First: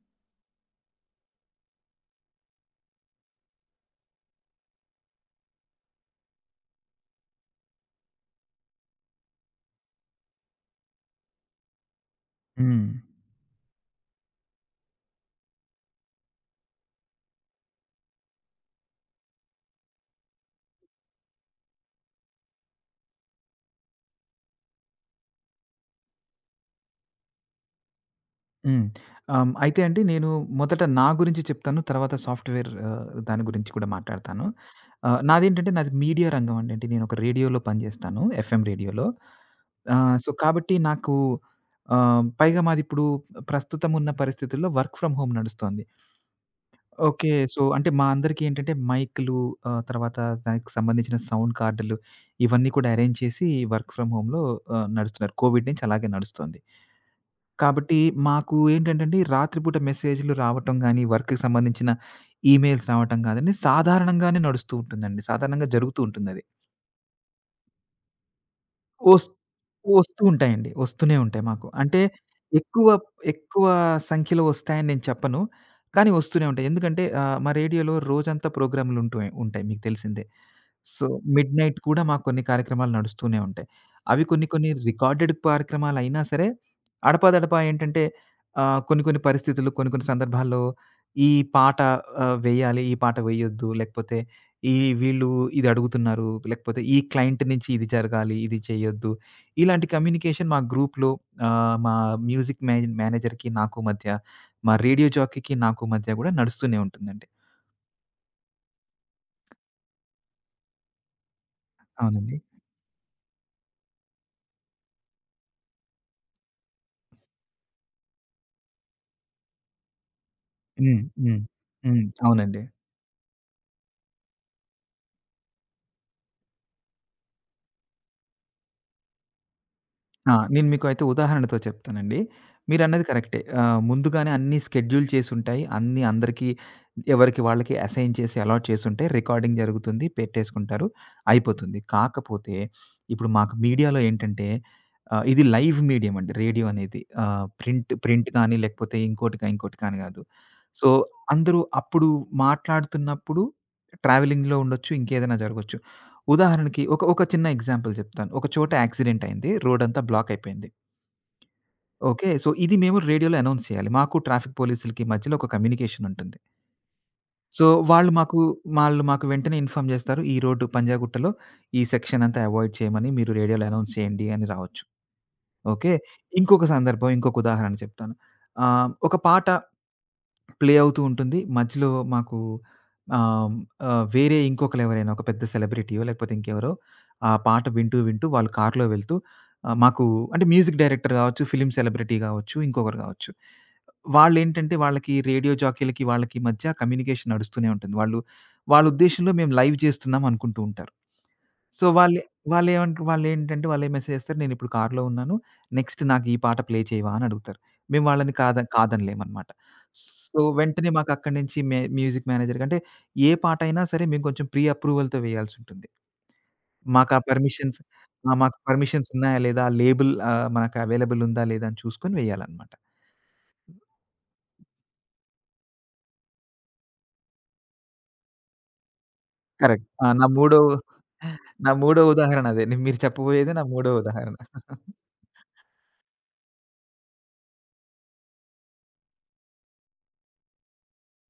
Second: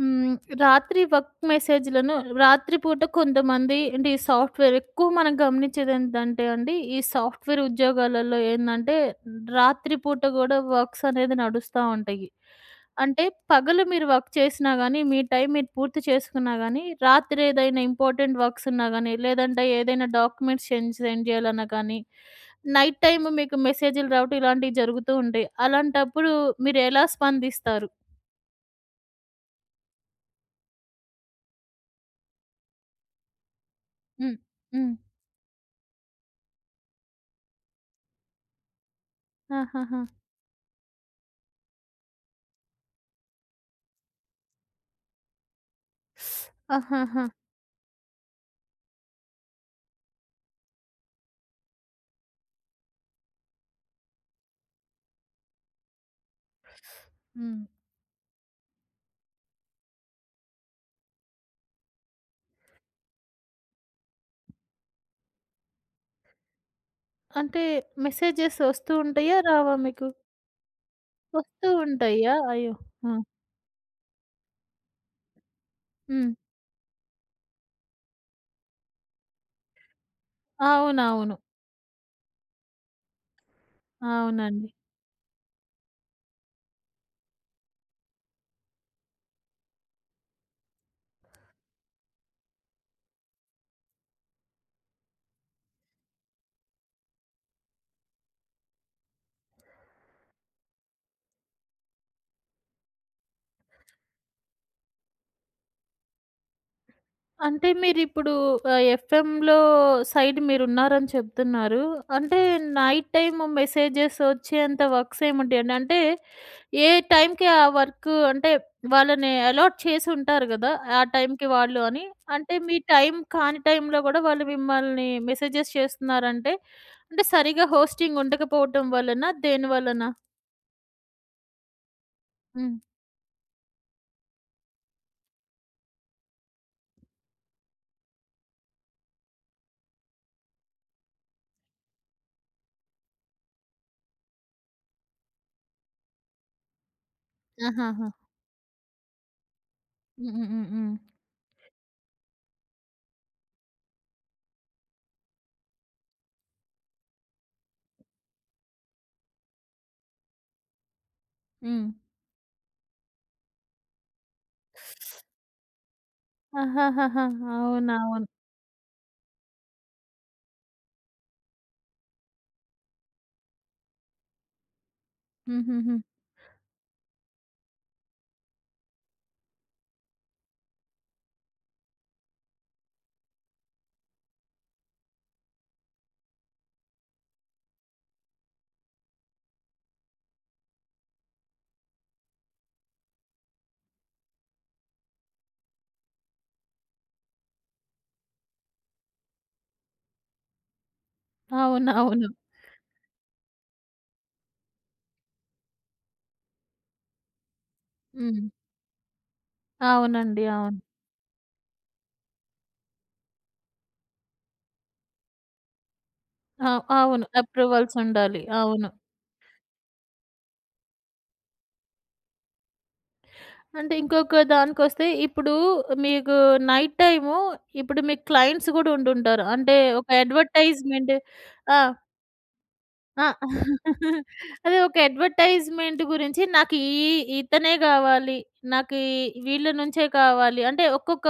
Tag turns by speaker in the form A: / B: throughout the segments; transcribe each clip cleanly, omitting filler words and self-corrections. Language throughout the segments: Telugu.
A: హ్మ్. రాత్రి వర్క్ మెసేజ్‌లను రాత్రి పూట కొంతమంది అంటే ఈ సాఫ్ట్‌వేర్ ఎక్కువ మనం గమనించేది ఏంటంటే అండి, ఈ సాఫ్ట్‌వేర్ ఉద్యోగాలలో ఏందంటే రాత్రి పూట గూడా వర్క్స్ అనేది నడుస్తా ఉంటాయి.
B: హ్మ్.
A: అంటే పగలు మీరు వర్క్ చేసినా గానీ, మీ టైం మీరు పూర్తి చేసుకున్నా గానీ, రాత్రి ఏదైనా ఇంపార్టెంట్ వర్క్స్ ఉన్నా గానీ, లేదంటే ఏదైనా డాక్యుమెంట్స్ చేంజ్ సెండ్ చేయాలన్నా కానీ, నైట్ టైమ్ మీకు మెసేజ్‌లు రావటం ఇలాంటివి జరుగుతూ ఉంటాయి. అలాంటప్పుడు మీరు ఎలా స్పందిస్తారు?
B: హ్మ్. ఆహ్, అయితే అండి నేను మొదట నా గురించి చెప్తాను. తర్వాత సాఫ్ట్‌వేర్ దాని గురించి కూడా
A: హ్మ్.
B: మాట్లాడతాను.
A: హ్మ్.
B: నాదేంటంటే నాది మీడియా రంగం అండి. అంటే నేను ఒక రేడియోలో పనిజేస్తాను. ఎఫ్ఎం రేడియోలో.
A: ఆహాహా!
B: సో, కాబట్టి పైగా మాదిప్పుడు ప్రస్తుతం ఉన్న పరిస్థితుల్లో వర్క్ ఫ్రమ్ హోమ్ నడుస్తోంది.
A: ఆహాహా!
B: ఓకే. సో, అంటే మా అందరికీ ఏంటంటే మైక్‌లు, తర్వాత దానికి సంబంధించిన సౌండ్ కార్డులు ఇవన్నీ కూడా అరేంజ్ చేసి వర్క్ ఫ్రమ్ హోమ్‌లో నడుస్తున్నారు. కోవిడ్ నుంచి అలాగే నడుస్తోంది.
A: హ్మ్.
B: కాబట్టి మాకు ఏంటంటండి, రాత్రిపూట మెసేజ్‌లు రావటం గాని, వర్క్‌కి సంబంధించిన ఈమెయిల్స్ రావటం గాదండి, సాధారణంగానే నడుస్తూ ఉంటుందండి. సాధారణంగా జరుగుతూ ఉంటుందది.
A: అంటే మెసేజెస్ వస్తూ
B: వస్
A: ఉంటాయా? రావా మీకు?
B: వస్తూ ఉంటాయండి. వస్తూనే ఉంటాయి మాకు.
A: వస్తూ
B: అంటే
A: ఉంటాయా? అయ్యో!
B: ఎక్కువ,
A: ఆ!
B: ఎక్కువ సంఖ్యలో వస్తాయని నేను చెప్పను. కానీ
A: హ్మ్.
B: వస్తూనే ఉంటాయి. ఎందుకంటే మా రేడియోలో రోజంతా ప్రోగ్రామ్‌లు ఉంటూ ఉంటాయి. మీకు తెలిసిందే. సో,
A: అవునవును.
B: మిడ్‌నైట్ కూడా మాకు కొన్ని కార్యక్రమాలు నడుస్తూనే ఉంటాయి. అవి కొన్ని
A: అవునండి.
B: కొన్ని రికార్డెడ్ కార్యక్రమాలయినా సరే, అడపాదడపా ఏంటంటే కొన్ని కొన్ని పరిస్థితులు, కొన్ని కొన్ని సందర్భాల్లో ఈ పాట వేయాలి, ఈ పాట వేయొద్దు లేకపోతే ఈ వీళ్ళు ఇది అడుగుతున్నారు. లేకపోతే ఈ క్లయింట్ నుంచి ఇది జరగాలి, ఇది చేయొద్దు. ఇలాంటి కమ్యూనికేషన్ మా గ్రూప్‌లో మా మ్యూజిక్ మేనేజర్‌కి నాకు మధ్య, మా రేడియో జాకీకి నాకు మధ్య గూడా నడుస్తూనే ఉంటుందండి.
A: అంటే మీరిప్పుడు ఎఫ్ఎంలో సైడ్ మీరున్నారని చెప్తున్నారు.
B: అవునండి.
A: అంటే నైట్ టైమ్ మెసేజెస్ వచ్చేంత వర్క్స్ ఏముంటాయండి? అంటే ఏ టైంకి ఆ వర్క్ అంటే వాళ్ళని అలాట్ చేసుంటారు గదా! ఆ
B: హ్మ్. హ్మ్.
A: టైంకి వాళ్ళు అని.
B: హ్మ్.
A: అంటే
B: అవునండి.
A: మీ టైం కాని టైంలో గూడా వాళ్ళు మిమ్మల్ని మెసేజెస్ చేస్తున్నారంటే, అంటే సరిగ్గా హోస్టింగ్ ఉండకపోవటం వలనా? దేని వలన?
B: ఆ! నేను మీకు అయితే ఉదాహరణతో చెప్తానండి.
A: హ్మ్.
B: మీరన్నది కరెక్టే. ముందుగానే అన్నీ షెడ్యూల్ చేసుంటాయి. అన్నీ అందరికీ ఎవరికి వాళ్ళకి అసైన్ చేసి అలాట్ చేసుంటాయి. రికార్డింగ్ జరుగుతుంది. పెట్టేసుకుంటారు. అయిపోతుంది. కాకపోతే ఇప్పుడు మాకు మీడియాలో ఏంటంటే ఇది లైవ్ మీడియం అండి రేడియో అనేది. ప్రింట్
A: ఆహాహా!
B: ప్రింట్ కానీ లేకపోతే ఇంకోటి కానీ కాదు.
A: హ్మ్. హ్మ్. హ్మ్.
B: సో,
A: హ్మ్.
B: అందరూ అప్పుడు మాట్లాడుతున్నప్పుడు ట్రావెలింగ్‌లో ఉండొచ్చు. ఇంకేదైనా జరగొచ్చు. ఉదాహరణకి ఒక ఒక చిన్న ఎగ్జాంపుల్ చెప్తాను. ఒక చోట యాక్సిడెంట్ అయింది. రోడంతా బ్లాక్ అయిపోయింది.
A: హ్మ్.
B: ఓకే. సో, ఇది మేము రేడియోలో అనౌన్స్ చేయాలి. మాకు ట్రాఫిక్ పోలీసులకి మధ్యలో ఒక కమ్యూనికేషన్ ఉంటుంది.
A: ఆహాహాహా!
B: సో,
A: అవునవును.
B: వాళ్ళు మాకు వెంటనే ఇన్ఫార్మ్ చేస్తారు. ఈ రోడ్డు పంజాగుట్టలో ఈ సెక్షన్ అంతా అవాయిడ్ చేయమని మీరు రేడియోలో అనౌన్స్ చేయండి అని రావచ్చు. ఓకే.
A: హుహుహు.
B: ఇంకొక సందర్భం, ఇంకొక ఉదాహరణ చెప్తాను. ఒక పాట ప్లే అవుతూ ఉంటుంది. మధ్యలో మాకు ఆహ్, ఆహ్, వేరే ఇంకొకళ్ళెవరైనా ఒక పెద్ద సెలబ్రిటీయో లేకపోతే ఇంకెవరో ఆ పాట వింటూ, వింటూ వాళ్ళు కార్‌లో వెళ్తూ ఆహ్, మాకు అంటే మ్యూజిక్ డైరెక్టర్ గావచ్చు, ఫిల్మ్ సెలబ్రిటీ గావచ్చు, ఇంకొకరు గావచ్చు. వాళ్ళేంటంటే వాళ్ళకి రేడియో జాకీలకి, వాళ్ళకి మధ్య కమ్యూనికేషన్ నడుస్తూనే ఉంటుంది. వాళ్ళు వాళ్ళ ఉద్దేశ్యంలో మేము లైవ్ చేస్తున్నాం అనుకుంటూ ఉంటారు. సో,
A: అవునవును.
B: వాళ్ళేంటంటే వాళ్ళే మెసేజ్ చేస్తారు. నేనిప్పుడు కార్‌లో ఉన్నాను. నెక్స్ట్ నాకు ఈ పాట ప్లే చేయవా అని అడుగుతారు. మేము వాళ్ళని
A: హ్మ్.
B: కాదనలేమనమాట. సో,
A: అవునండి. అవును.
B: వెంటనే మాకక్కడి నుంచి మ్యూజిక్ మేనేజర్‌కి అంటే ఏ పాటైనా సరే మేము కొంచెం ప్రీ అప్రూవల్‌తో వేయాల్సుంటుంది. మాకా
A: అవును.
B: పర్మిషన్స్
A: అప్రూవల్స్
B: ఆ!
A: ఉండాలి.
B: మాకు
A: అవును.
B: పర్మిషన్స్ ఉన్నాయా లేదా? లేబుల్ మనకు అవైలబుల్ ఉందా లేదా? అని చూసుకొని వేయాలనమాట.
A: అంటే ఇంకొక దానికొస్తే ఇప్పుడు మీకు నైట్ టైము ఇప్పుడు మీకు క్లయింట్స్ గూడా ఉండుంటారు. అంటే
B: కరెక్ట్. ఆ!
A: ఒక అడ్వర్టైజ్‌మెంట్.
B: నా
A: ఆ!
B: మూడో ఉదాహరణ అదే. మీరు
A: ఆ!
B: చెప్పబోయేదే నా మూడో ఉదాహరణ.
A: అదే ఒక అడ్వర్టైజ్‌మెంట్ గురించి నాకు ఈ ఇతనే గావాలి. నాకు ఈ వీళ్ళ నుంచే కావాలి. అంటే ఒక్కొక్క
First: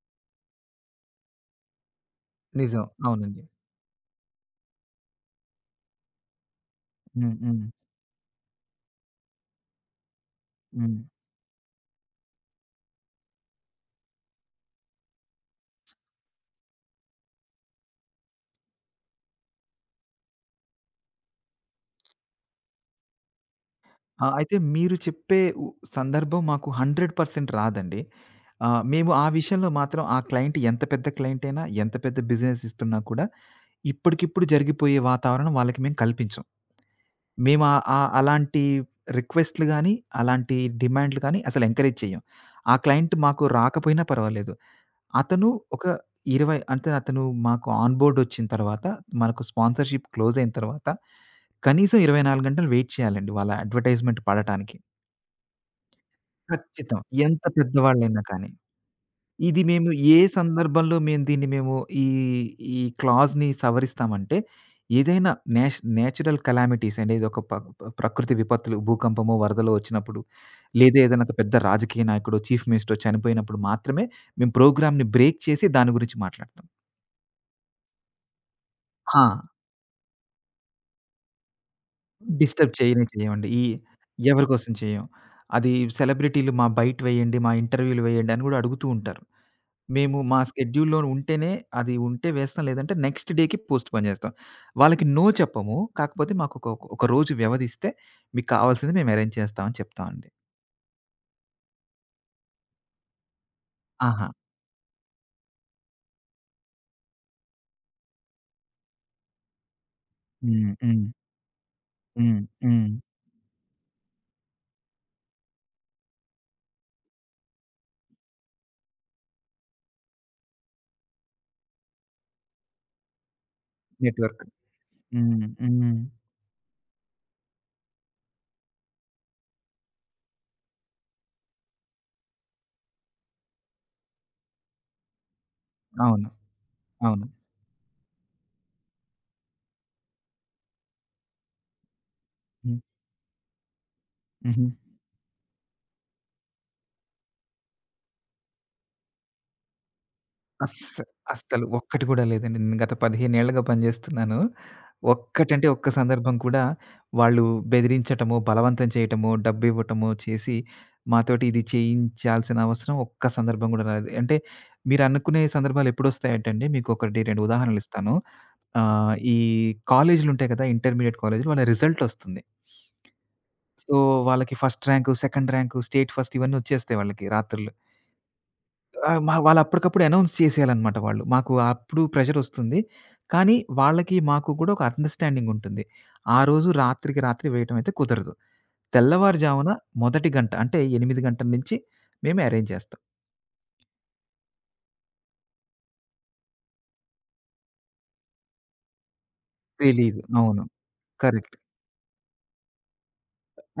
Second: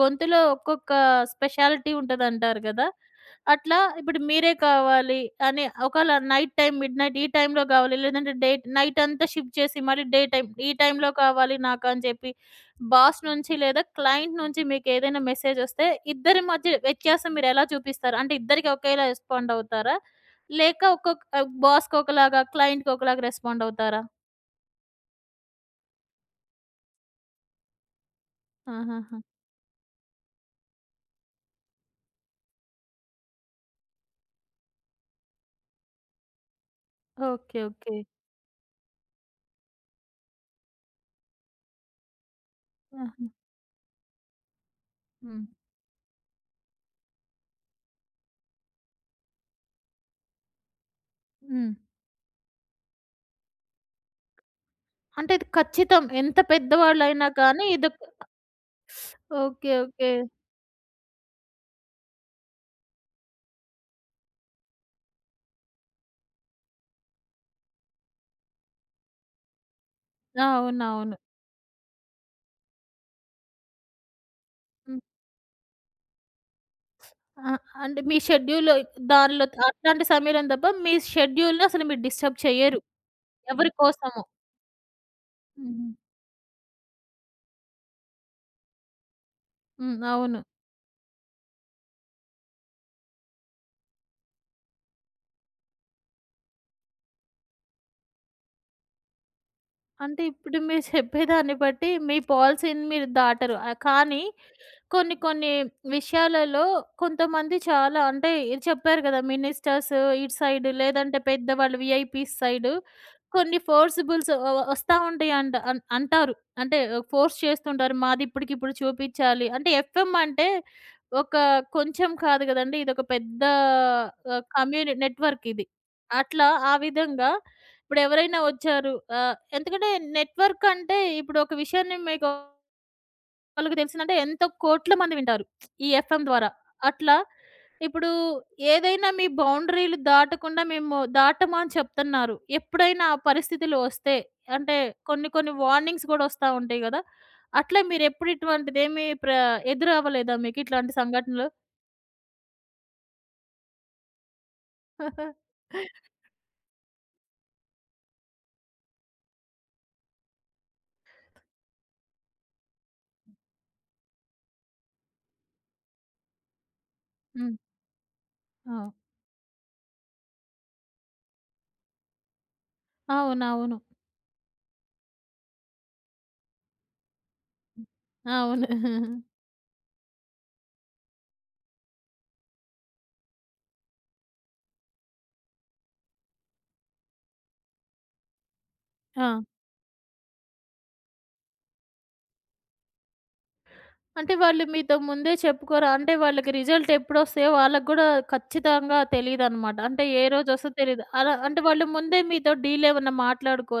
A: గొంతులో ఒక్కొక్క స్పెషాలిటీ ఉంటదంటారు
B: నిజం.
A: గదా!
B: అవునండి.
A: అట్లా ఇప్పుడు మీరే కావాలి అని ఒకేళ నైట్ టైమ్ మిడ్‌నైట్ ఈ
B: హ్మ్.
A: టైమ్‌లో
B: హ్మ్.
A: గావాలి. లేదంటే డే నైట్ అంతా షిఫ్ట్ చేసి మళ్ళీ డే టైమ్ ఈ
B: హ్మ్.
A: టైమ్‌లో కావాలి నాకు అని చెప్పి బాస్ నుంచి లేదా క్లయింట్ నుంచి మీకేదైనా మెసేజ్ ఒస్తే ఇద్దరి మధ్య వ్యత్యాసం మీరెలా చూపిస్తారు? అంటే ఇద్దరికి ఒకేలా రెస్పాండ్ అవుతారా? లేక ఒక్కొక్క బాస్‌కొకలాగా, క్లయింట్‌కొకలాగా రెస్పాండవుతారా?
B: ఆ! అయితే మీరు చెప్పే ఉ సందర్భం మాకు 100% రాదండి. మేము
A: ఆహాహా!
B: ఆ విషయంలో మాత్రం ఆ క్లయింట్ ఎంత పెద్ద క్లయింట్ అయినా, ఎంత పెద్ద బిజినెస్ ఇస్తున్నా కూడా, ఇప్పటికిప్పుడు జరిగిపోయే వాతావరణం వాళ్ళకి మేము కల్పించం.
A: ఓకే.
B: మేము ఆహ్,
A: ఓకే.
B: ఆహ్, అలాంటి రిక్వెస్ట్‌లు గాని, అలాంటి డిమాండ్‌లు గాని అసలు ఎంకరేజ్ చేయం. ఆ క్లయింట్
A: ఆహా!
B: మాకు రాకపోయినా పర్వాలేదు.
A: హ్మ్.
B: అతను ఒక 20 అంటే అతను మాకు ఆన్ బోర్డ్ వచ్చిన తర్వాత, మనకు స్పాన్సర్‌షిప్ క్లోజ్ అయిన తర్వాత,
A: హ్మ్.
B: కనీసం 24 గంటలు వెయిట్ చేయాలండి వాళ్ళ అడ్వర్టైజ్‌మెంట్ పడటానికి.
A: అంటే ఇది ఖచ్చితం. ఎంత
B: ఖచ్చితం.
A: పెద్దవాళ్ళైనా
B: ఎంత
A: కానీ ఇదొక.
B: పెద్దవాళ్ళైనా కానీ. ఇది
A: ఓకే.
B: మేము
A: ఓకే.
B: ఏ సందర్భంలో మేము దీన్ని మేము ఈ, ఈ క్లాజ్‌ని సవరిస్తామంటే, ఏదైనా నేచురల్ కలామిటీస్ అంటే ఏదో ఒక ప ప ప్రకృతి విపత్తులు, భూకంపము, వరదలో వచ్చినప్పుడు,
A: ఆ,
B: లేదా
A: అవునవును.
B: ఏదైనా ఒక పెద్ద రాజకీయ నాయకుడో, చీఫ్ మినిస్టరో చనిపోయినప్పుడు మాత్రమే మేము
A: హ్మ్.
B: ప్రోగ్రామ్‌ని బ్రేక్ చేసి దాని గురించి మాట్లాడతాం.
A: ఆ! అంటే మీ షెడ్యూల్
B: ఆ!
A: దానిలో అట్లాంటి సమయంలో తప్ప మీ షెడ్యూల్‌ని అసలు మీరు డిస్టర్బ్
B: డిస్టర్బ్
A: చెయ్యరు.
B: చేయనే చేయమండి.
A: ఎవరి కోసము.
B: ఎవరి కోసం చేయం. అది
A: హుహు.
B: సెలబ్రిటీలు మా బయట వేయండి, మా ఇంటర్వ్యూలు వేయండి అని కూడా అడుగుతూ ఉంటారు.
A: హ్మ్.
B: మేము మా
A: అవును.
B: షెడ్యూల్‌లో ఉంటేనే అది ఉంటే వేస్తాం. లేదంటే నెక్స్ట్ డేకి పోస్ట్‌పోన్ చేస్తాం. వాళ్ళకి నో చెప్పము. కాకపోతే మాకొక ఒక ఒక ఒక రోజు వ్యవధిస్తే మీకు కావాల్సింది మేము అరేంజ్ చేస్తాం అని
A: అంటే
B: చెప్తామండి.
A: ఇప్పుడు మీరు చెప్పేదాన్ని బట్టి మీ పాలిసీని మీరు దాటరు. కానీ
B: ఆహా!
A: కొన్ని కొన్ని విషయాలలో కొంతమంది చాలా అంటే ఇది చెప్పారు కదా మినిస్టర్స్ ఇటు సైడ్
B: హ్మ్. హ్మ్.
A: లేదంటే పెద్దవాళ్ళు విఐపీస్
B: హ్మ్.
A: సైడ్
B: హ్మ్.
A: కొన్ని ఫోర్సిబుల్స్ వస్తా ఉంటాయి అంట అంటారు అంటే ఫోర్స్ చేస్తుంటారు మాది ఇప్పటికి ఇప్పుడు చూపించాలి అంటే ఎఫ్ఎం అంటే ఒక కొంచెం కాదు కదండి ఇది ఒక పెద్ద
B: నెట్‌వర్క్.
A: కమ్యూనిటీ నెట్వర్క్
B: హ్మ్.
A: ఇది
B: హ్మ్.
A: అట్లా ఆ విధంగా ఇప్పుడు ఎవరైనా వచ్చారు ఆ, ఎందుకంటే నెట్వర్క్ అంటే ఇప్పుడు ఒక విషయాన్ని మీకు వాళ్ళకి తెలిసిందంటే ఎంతో కోట్ల మంది వింటారు. ఈ ఎఫ్ఎం
B: అవును.
A: ద్వారా. అట్లా
B: అవును.
A: ఇప్పుడు ఏదైనా మీ బౌండరీలు దాటకుండా మేము దాటము అని చెప్తున్నారు.
B: హ్మ్.
A: ఎప్పుడైనా ఆ పరిస్థితులు వస్తే
B: హుహు.
A: అంటే కొన్ని కొన్ని వార్నింగ్స్ గూడా వస్తా ఉంటాయి గదా! అట్లా మీరెప్పుడు ఇటువంటిదేమి ఎదురవ్వలేదా మీకు ఇట్లాంటి
B: అస్స
A: సంఘటనలు?
B: అస్సలు ఒక్కటి కూడా లేదండి. నేను గత 15 ఏళ్లుగా పనిజేస్తున్నాను. ఒక్కటంటే ఒక్క సందర్భం కూడా వాళ్ళు బెదిరించటమో, బలవంతం చేయటమో, డబ్బివ్వటమో చేసి మాతోటి ఇది చేయించాల్సిన అవసరం ఒక్క సందర్భం గూడా రాలేదు. అంటే మీరనుకునే సందర్భాలెప్పుడొస్తాయంటండి మీకొకటి 2
A: హ్మ్.
B: ఉదాహరణలిస్తాను.
A: ఆ!
B: ఈ కాలేజీలుంటాయి కదా! ఇంటర్మీడియేట్ కాలేజీలు వాళ్ళ రిజల్టొస్తుంది.
A: అవునవును.
B: సో, వాళ్ళకి first rank, second rank, state first ఇవన్నీ వచ్చేస్తాయి వాళ్ళకి రాత్రులు.
A: అవును. అవును.
B: ఆ! మా వాళ్ళు అప్పటికప్పుడు అనౌన్స్ చేసేయాలనమాట వాళ్ళు. మాకు అప్పుడు ప్రెషరొస్తుంది. కానీ వాళ్ళకి, మాకు కూడా ఒక అండర్‌స్టాండింగ్ ఉంటుంది. ఆ రోజు రాత్రికి రాత్రి వేయటం అయితే కుదరదు.
A: ఆ!
B: తెల్లవారుజామున మొదటి గంట అంటే 8 గంటల నుంచి మేమే అరేంజ్ చేస్తాం.
A: అంటే వాళ్ళు మీతో ముందే చెప్పుకోరా? అంటే వాళ్ళకి రిజల్ట్ ఎప్పుడొస్తాయో వాళ్ళకి గూడా ఖచ్చితంగా తెలీదనమాట. అంటే
B: తెలీదు.
A: ఏ
B: అవును.
A: రోజొస్తదో తెలీదు. అలా
B: కరెక్ట్.
A: అంటే వాళ్ళు ముందే మీతో డీల్ ఏమన్నా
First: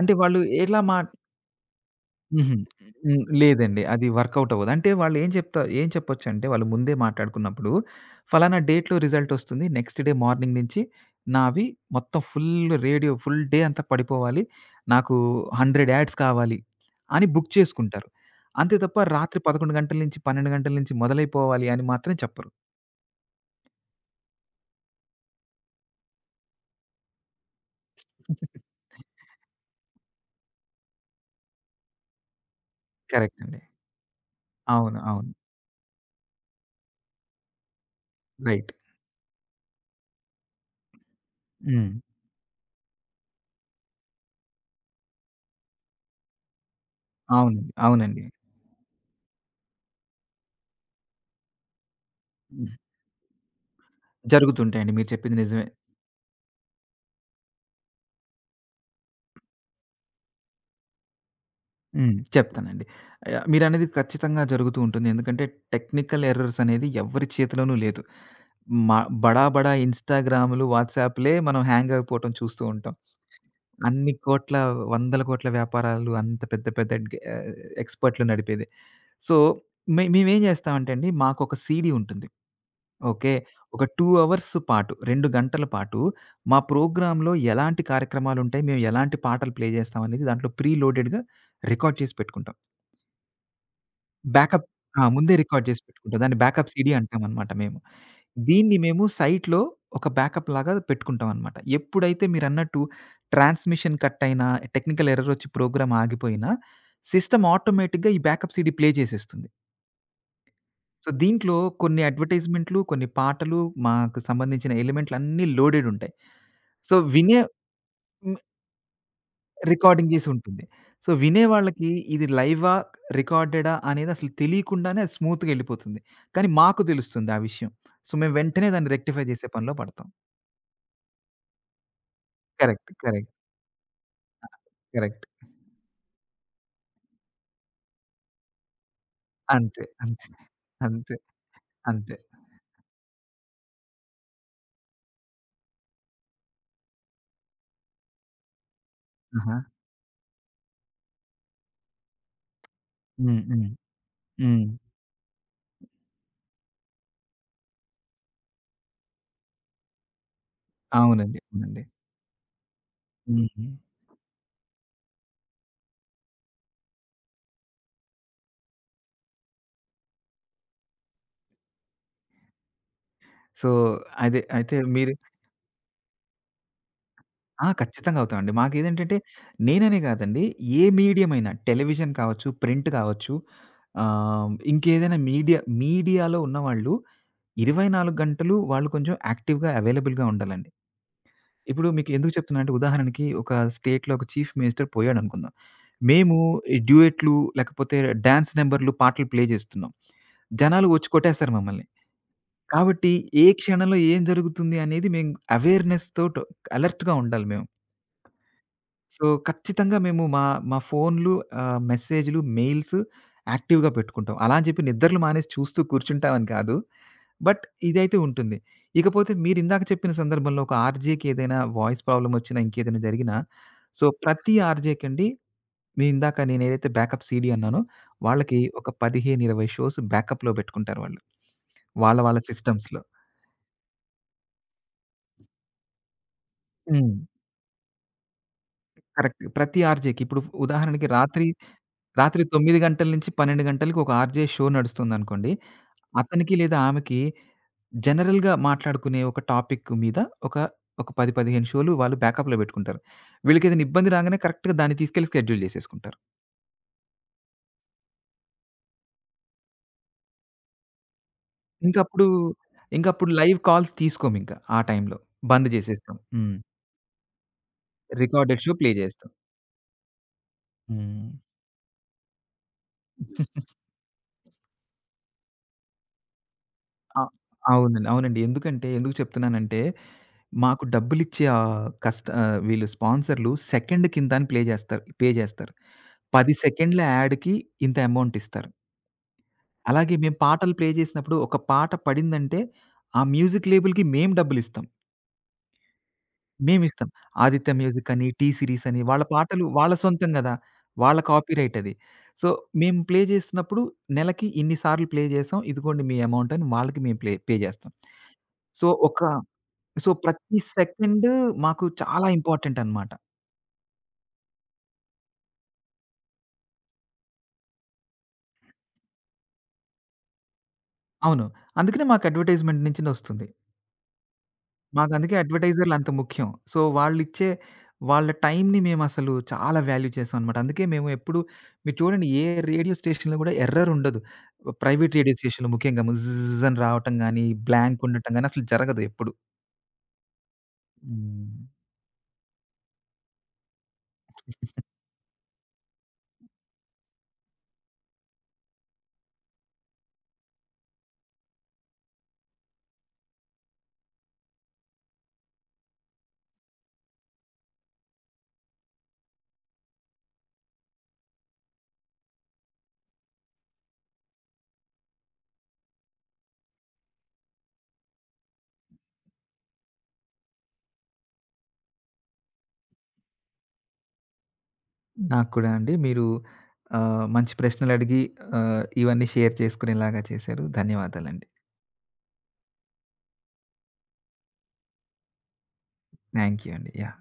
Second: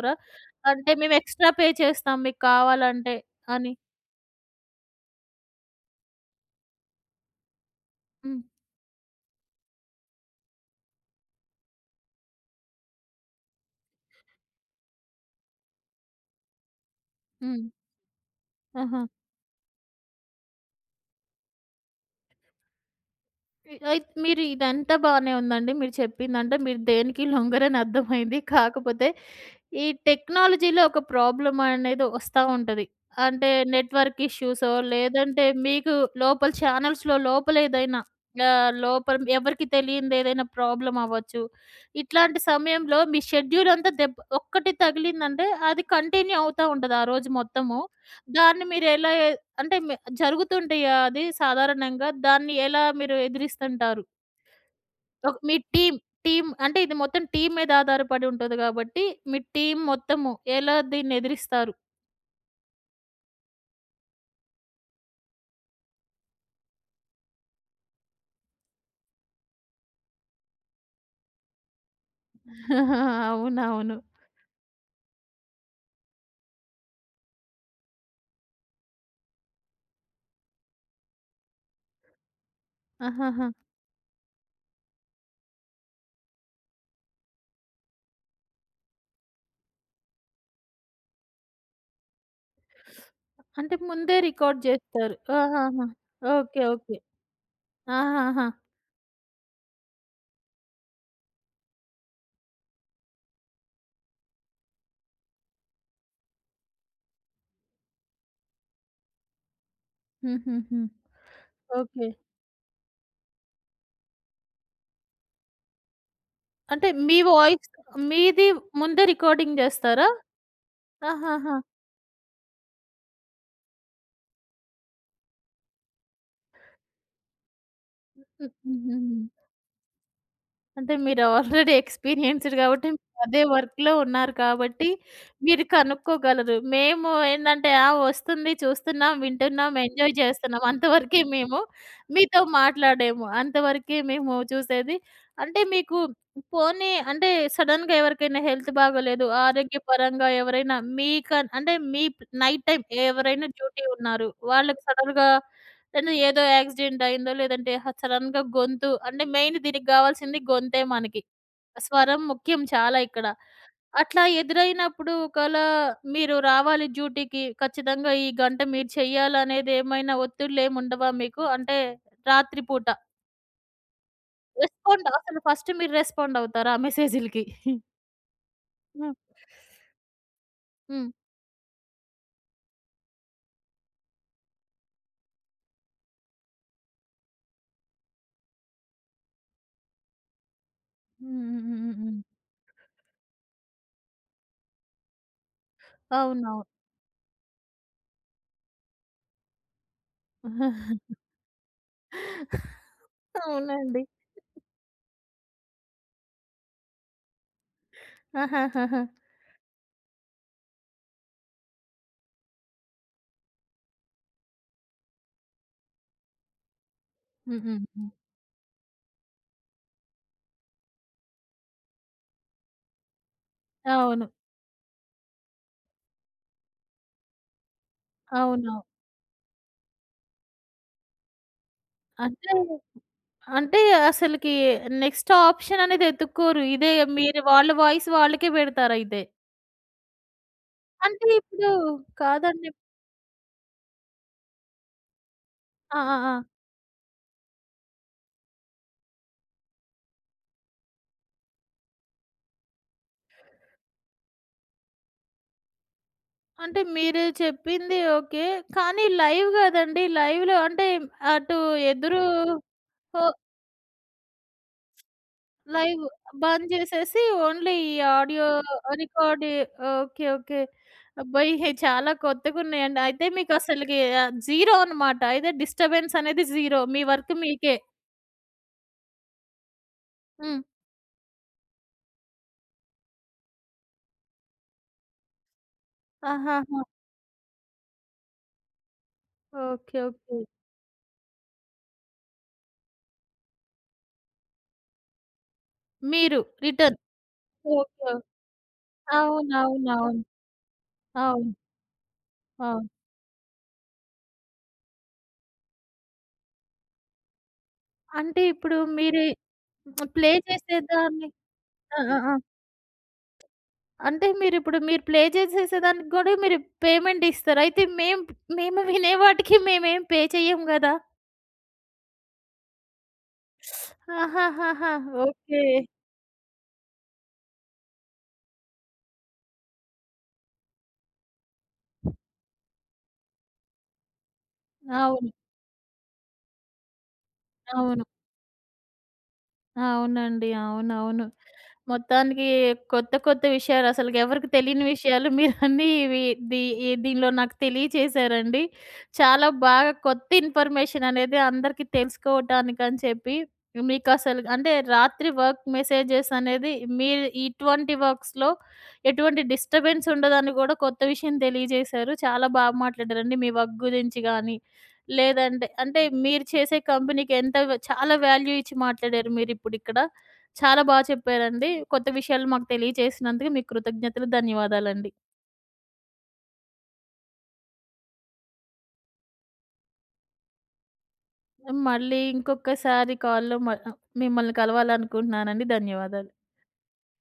B: అంటే వాళ్ళు ఎలా
A: అంటే
B: మా
A: మేము ఎక్స్‌ట్రా పే చేస్తాం మీకు
B: హుహు.
A: కావాలంటే
B: హ్మ్.
A: అని.
B: లేదండి. అది వర్కౌట్ అవ్వదు. అంటే వాళ్ళు ఏం చెప్తా ఏం చెప్పొచ్చంటే వాళ్ళు ముందే మాట్లాడుకున్నప్పుడు,
A: హ్మ్.
B: ఫలానా డేట్‌లో రిజల్ట్ వస్తుంది. నెక్స్ట్ డే మార్నింగ్ నుంచి నావి మొత్తం ఫుల్ రేడియో ఫుల్ డే అంతా పడిపోవాలి. నాకు 100 యాడ్స్ కావాలి అని బుక్
A: హ్మ్.
B: చేసుకుంటారు. అంతే తప్ప
A: ఆహా!
B: రాత్రి 11 గంటల నుంచి, 12 గంటల నుంచి మొదలైపోవాలి అని మాత్రం చెప్పరు.
A: అయితే మీరు ఇదంతా బానే ఉందండి. మీరు చెప్పిందంటే మీరు దేనికి లొంగరని అర్థమైంది. కాకపోతే ఈ టెక్నాలజీలో ఒక ప్రాబ్లమ్ అనేది వస్తా ఉంటది.
B: కరెక్ట్
A: అంటే
B: అండి.
A: నెట్వర్క్ ఇష్యూసో,
B: అవును. అవును.
A: లేదంటే మీకు లోపల ఛానల్స్‌లో లోపలేదైనా
B: రైట్.
A: లోపల ఎవరికీ తెలియనిదేదైనా ప్రాబ్లమ్ అవ్వచ్చు.
B: హ్మ్.
A: ఇట్లాంటి సమయంలో మీ షెడ్యూల్ అంతా ఒక్కటి తగిలిందంటే అది కంటిన్యూ అవుతా ఉంటది ఆ రోజు
B: అవునండి.
A: మొత్తము.
B: అవునండి.
A: దాన్ని మీరెలా ఎ అంటే మి జరుగుతుంటాయి అది సాధారణంగా. దాన్ని
B: హ్మ్.
A: ఎలా మీరు ఎదిరిస్తుంటారు?
B: జరుగుతుంటాయండి. మీరు
A: ఒక
B: చెప్పింది
A: మీ
B: నిజమే.
A: టీమ్, టీమ్ అంటే ఇది మొత్తం టీమ్ మీద ఆధారపడి ఉంటది గాబట్టి, మీ టీమ్ మొత్తము ఎలా దీన్ని ఎదిరిస్తారు?
B: హ్మ్. చెప్తానండి. మీరనేది ఖచ్చితంగా జరుగుతూ ఉంటుంది. ఎందుకంటే టెక్నికల్ ఎర్రర్స్ అనేది ఎవ్వరి చేతిలోనూ లేదు. మా బడా బడా ఇన్‌స్టాగ్రామ్‌లు, వాట్సాప్‌లే మనం హ్యాంగ్ అయిపోవటం చూస్తూ ఉంటాం.
A: అవునవును.
B: అన్ని కోట్ల, వందల కోట్ల వ్యాపారాలు అంత పెద్ద పెద్ద ఎక్స్‌పర్ట్‌లు నడిపేది. సో, మేమేం జేస్తామంటే అండి మాకొక సీడీ ఉంటుంది. ఓకే.
A: ఆహాహా!
B: ఒక 2 అవర్స్ పాటు 2 గంటల పాటు మా ప్రోగ్రామ్‌లో ఎలాంటి కార్యక్రమాలుంటాయి, మేము ఎలాంటి పాటలు ప్లే జేస్తాం అనేది దాంట్లో ప్రీ లోడెడ్‌గా రికార్డ్ చేసి పెట్టుకుంటాం.
A: అంటే ముందే రికార్డ్
B: బ్యాకప్ ఆ!
A: జేస్తారు.
B: ముందే రికార్డ్ చేసి
A: ఆహాహా!
B: పెట్టుకుంటాం. దాన్ని
A: ఓకే.
B: Backup CD
A: okay.
B: అంటామనమాట మేము.
A: ఆహాహా!
B: దీన్ని మేము సైట్‌లో ఒక బ్యాకప్ లాగా పెట్టుకుంటామనమాట. ఎప్పుడైతే మీరన్నట్టు ట్రాన్స్‌మిషన్ కట్ అయినా, టెక్నికల్ ఎర్రర్ వచ్చి ప్రోగ్రామ్ ఆగిపోయినా, సిస్టమ్ ఆటోమేటిక్‌గా ఈ బ్యాకప్ సీడీ ప్లే చేసేస్తుంది.
A: హుహుహు.
B: సో, దీంట్లో కొన్ని
A: ఓకే.
B: అడ్వర్టైజ్‌మెంట్లు, కొన్ని పాటలు, మాకు సంబంధించిన ఎలిమెంట్‌లన్నీ లోడెడ్ ఉంటాయి.
A: అంటే
B: సో,
A: మీ
B: వినే
A: వాయిస్ మీది ముందే రికార్డింగ్ జేస్తారా?
B: రికార్డింగ్ చేసి ఉంటుంది. సో,
A: ఆహాహా!
B: వినేవాళ్ళకి ఇది లైవా? రికార్డెడా? అనేది అసలు తెలియకుండానే అది స్మూత్‌గా ఎళ్ళిపోతుంది. కానీ మాకు తెలుస్తుంది ఆ విషయం. సో,
A: హ్మ్.
B: మేము వెంటనే దాన్ని
A: హుహుహు.
B: రెక్టిఫై చేసే పనిలో పడతాం.
A: అంటే మీరు ఆల్రెడీ ఎక్స్‌పీరియన్స్‌డ్ కాబట్టి
B: కరెక్ట్.
A: మీరు
B: కరెక్ట్.
A: అదే వర్క్‌లో ఉన్నారు కాబట్టి
B: కరెక్ట్.
A: మీరు కనుక్కోగలరు. మేము ఏందంటే ఆ! వస్తుంది, చూస్తున్నాం, వింటున్నాం,
B: అంతే.
A: ఎంజాయ్
B: అంతే.
A: చేస్తున్నాం.
B: అంతే.
A: అంతవరకే మేము
B: అంతే.
A: మీతో మాట్లాడేము. అంతవరకే మేము చూసేది. అంటే మీకు పోనీ అంటే సడెన్‌గా ఎవరికైనా హెల్త్ బాగోలేదు,
B: ఆహా!
A: ఆరోగ్యపరంగా ఎవరైనా అంటే మీ నైట్ టైమ్
B: హ్మ్.
A: ఎవరైనా
B: హ్మ్.
A: డ్యూటీ ఉన్నారు.
B: హ్మ్.
A: వాళ్ళకి సడెన్‌గా కానీ ఏదో యాక్సిడెంట్ అయిందో లేదంటే హ సడెన్‌గా గొంతు అంటే మెయిన్ దీనికి గావాల్సింది గొంతే మనకి.
B: అవునండి. అవునండి.
A: స్వరం ముఖ్యం చాలా ఇక్కడ.
B: హ్మ్.
A: అట్లా ఎదురైనప్పుడు ఒకేళ మీరు రావాలి డ్యూటీకి ఖచ్చితంగా ఈ గంట మీరు చేయాలనేది ఏమైనా ఒత్తిళ్ళేముండవా మీకు? అంటే రాత్రి పూట
B: సో, అదే అయితే
A: రెస్పాండ్
B: మీరు
A: అసలు ఫస్ట్ మీరు రెస్పాండ్ అవుతారా ఆ మెసేజులకి?
B: ఆ! ఖచ్చితంగా అవుతామండి.
A: హ్మ్.
B: మాకేదేంటంటే నేననే కాదండి ఏ
A: హ్మ్.
B: మీడియం అయినా టెలివిజన్ కావచ్చు, ప్రింట్ కావచ్చు, ఇంకేదైనా మీడియాలో ఉన్నవాళ్ళు 24 గంటలు వాళ్ళు కొంచెం యాక్టివ్‌గా అవైలబుల్‌గా ఉండాలండి.
A: హ్మ్. హ్మ్.
B: ఇప్పుడు
A: హ్మ్.
B: మీకు
A: హ్మ్.
B: ఎందుకు చెప్తున్నానంటే ఉదాహరణకి ఒక స్టేట్‌లో ఒక చీఫ్ మినిస్టర్ పోయాడనుకుందాం. మేము
A: అవునవును.
B: ఈ డ్యూయెట్లు లేకపోతే డాన్స్ నంబర్‌లు, పాటలు ప్లే చేస్తున్నాం. జనాలు వచ్చి కొట్టేస్తారు మమ్మల్ని. కాబట్టి ఏ క్షణంలో
A: అవునండి.
B: ఏం జరుగుతుంది అనేది మేము అవేర్‌నెస్‌తో అలర్ట్‌గా ఉండాలి మేము.
A: ఆహాహాహా!
B: సో, ఖచ్చితంగా మేము మా మా ఫోన్‌లు మెసేజ్‌లు, మెయిల్స్ యాక్టివ్‌గా పెట్టుకుంటాం. అలా అని చెప్పి నిద్రలు మానేసి చూస్తూ కూర్చుంటామని కాదు.
A: హ్మ్.
B: బట్
A: హ్మ్. హ్మ్.
B: ఇదైతే ఉంటుంది. ఇకపోతే మీరిందాక చెప్పిన సందర్భంలో ఒక ఆర్‌జే‌కి ఏదైనా వాయిస్ ప్రాబ్లమ్ వచ్చినా, ఇంకేదైనా జరిగినా, సో,
A: అవును.
B: ప్రతి ఆర్‌జే‌కండి మీరిందాక నేనేదైతే బ్యాకప్ సీడీ అన్నానో, వాళ్ళకి
A: అవును.
B: ఒక 15, 20 షోస్ బ్యాకప్‌లో పెట్టుకుంటారు వాళ్ళు. వాళ్ళ వాళ్ళ
A: అంటే,
B: సిస్టమ్స్‌లో.
A: అంటే అసలకి నెక్స్ట్ ఆప్షన్ అనేది ఎతుక్కోరు. ఇదే
B: హ్మ్.
A: మీరు వాళ్ళ వాయిస్ వాళ్ళకే పెడతారయితే.
B: కరెక్ట్. ప్రతి ఆర్‌జే‌కి ఇప్పుడు ఉదాహరణకి
A: అంటే
B: రాత్రి
A: ఇప్పుడు
B: రాత్రి
A: కాదండి.
B: 9 గంటల నుంచి 12 గంటలకి ఒక ఆర్‌జే షో నడుస్తుందనుకోండి.
A: ఆ! ఆ! ఆ!
B: అతనికి లేదా ఆమెకి జనరల్‌గా మాట్లాడుకునే ఒక టాపిక్ మీద ఒక, ఒక 10, 15 షోలు వాళ్ళు బ్యాకప్‌లో పెట్టుకుంటారు. వీళ్ళకేదైనా ఇబ్బంది రాగానే కరెక్ట్‌గా దాన్ని తీసుకెళ్ళి స్కెడ్యూల్ చేసేసుకుంటారు.
A: అంటే మీరు చెప్పింది ఓకే. కానీ లైవ్ గదండీ. లైవ్‌లో అంటే అటు ఎదురు
B: ఇంకప్పుడు,
A: హో
B: ఇంకప్పుడు లైవ్ కాల్స్ తీసుకోమింక ఆ టైంలో. బంద్
A: లైవ్
B: చేసేస్తాం. హ్మ్.
A: బంద్ జేసేసి ఓన్లీ ఈ ఆడియో
B: రికార్డెడ్ షో ప్లే చేస్తాం.
A: Record okay. ఓకే.
B: హ్మ్.
A: అబ్బాయి! హే, చాలా కొత్తగున్నాయండి. అయితే మీకసలకి జీరో అనమాట. అయితే డిస్టర్బెన్స్ అనేది జీరో. మీ
B: అ
A: వర్క్ మీకే.
B: అవునండి. అవునండి. ఎందుకు చెప్తున్నానంటే
A: హ్మ్.
B: మాకు డబ్బులిచ్చే వీళ్ళు స్పాన్సర్‌లు సెకండ్ కింత అని ప్లే జేస్తారు పే జేస్తారు. 10
A: ఆహాహా!
B: సెకండ్ల యాడ్‌కి ఇంత అమౌంట్ ఇస్తారు.
A: ఓకే.
B: అలాగే మేము
A: ఓకే.
B: పాటలు ప్లే జేసినప్పుడు ఒక పాట పడిందంటే, ఆ మ్యూజిక్ లేబుల్‌కి మేము డబ్బులిస్తాం.
A: మీరు రిటర్న్.
B: మేమిస్తాం. Aditya music
A: okay.
B: అని, టీ సిరీస్ అని వాళ్ళ పాటలు వాళ్ళ
A: అవునవునవును.
B: సొంతం గదా! వాళ్ళ
A: అవును.
B: కాపీరైట్ అది. సో,
A: అవును.
B: మేము ప్లే జేసినప్పుడు నెలకి ఇన్ని సార్లు ప్లే జేసాం. ఇదిగోండి మీ అమౌంట్ అని వాళ్ళకి మేము పే జేస్తాం.
A: అంటే ఇప్పుడు
B: సో, ఒక
A: మీరు
B: సో,
A: ప్లే
B: ప్రతి సెకండ్
A: చేసేదాన్ని
B: మాకు
A: ఆ! ఆ!
B: చాలా
A: ఆ!
B: ఇంపార్టెంట్ అనమాట.
A: అంటే మీరిప్పుడు మీరు ప్లే చేసేసేదానికి గూడా మీరు పేమెంట్ ఇస్తారు. అయితే మేము మేము వినే వాటికి మేమేం పే చెయ్యము గదా!
B: అవును. అందుకనే మాకు అడ్వర్‌టైజ్‌మెంట్ నుంచినొస్తుంది.
A: ఆహాహాహా!
B: మాకందుకే
A: ఓకే.
B: అడ్వర్‌టైజర్‌లు అంత ముఖ్యం. సో, వాళ్ళిచ్చే వాళ్ళ టైమ్‌ని మేమసలు చాలా వాల్యూ చేసామనమాట. అందుకే మేము ఎప్పుడు మీరు చూడండి ఏ రేడియో స్టేషన్‌లో గూడా ఎర్రర్ ఉండదు. ప్రైవేట్
A: అవును.
B: రేడియో స్టేషన్‌లో ముఖ్యంగా ముజ్జ్ అని రావటం గానీ, బ్లాంక్
A: అవును.
B: ఉండటం గానీ అసలు జరగదు ఎప్పుడు.
A: అవునండి. అవునవును.
B: హ్మ్.
A: మొత్తానికి కొత్త, కొత్త విషయాలు అసలుకెవరికి తెలియని విషయాలు మీరన్నీ ఇవి దీ ఈ దీనిలో నాకు తెలియచేశారండి. చాలా బాగా కొత్త ఇన్ఫర్మేషన్ అనేది అందరికీ తెలుసుకోవటానికని చెప్పి మీకసలు అంటే రాత్రి వర్క్ మెసేజెస్ అనేది మీరు ఇటువంటి వర్క్స్‌లో ఎటువంటి డిస్టర్బెన్స్ ఉండదని గూడా కొత్త విషయం తెలియజేశారు. చాలా బాగా మాట్లాడారండి. మీ వర్క్ గురించి గాని లేదంటే అంటే మీరు చేసే కంపెనీకి ఎంత చాలా వాల్యూ ఇచ్చి మాట్లాడారు మీరిప్పుడిక్కడ. చాలా చెప్పారండి. కొత్త విషయాలు మాకు తెలియచేసినందుకు మీకు కృతజ్ఞతలు. ధన్యవాదాలండి.
B: నాకు కూడా అండి మీరు మంచి ప్రశ్నలడిగి ఇవన్నీ షేర్ చేసుకునేలాగా చేశారు. ధన్యవాదాలండి.
A: మళ్ళీ ఇంకొకసారి కాల్‌లో మిమ్మల్ని కలవాలనుకుంటున్నానండి. ధన్యవాదాలు.
B: థాంక్ యూ అండి. యాహ్!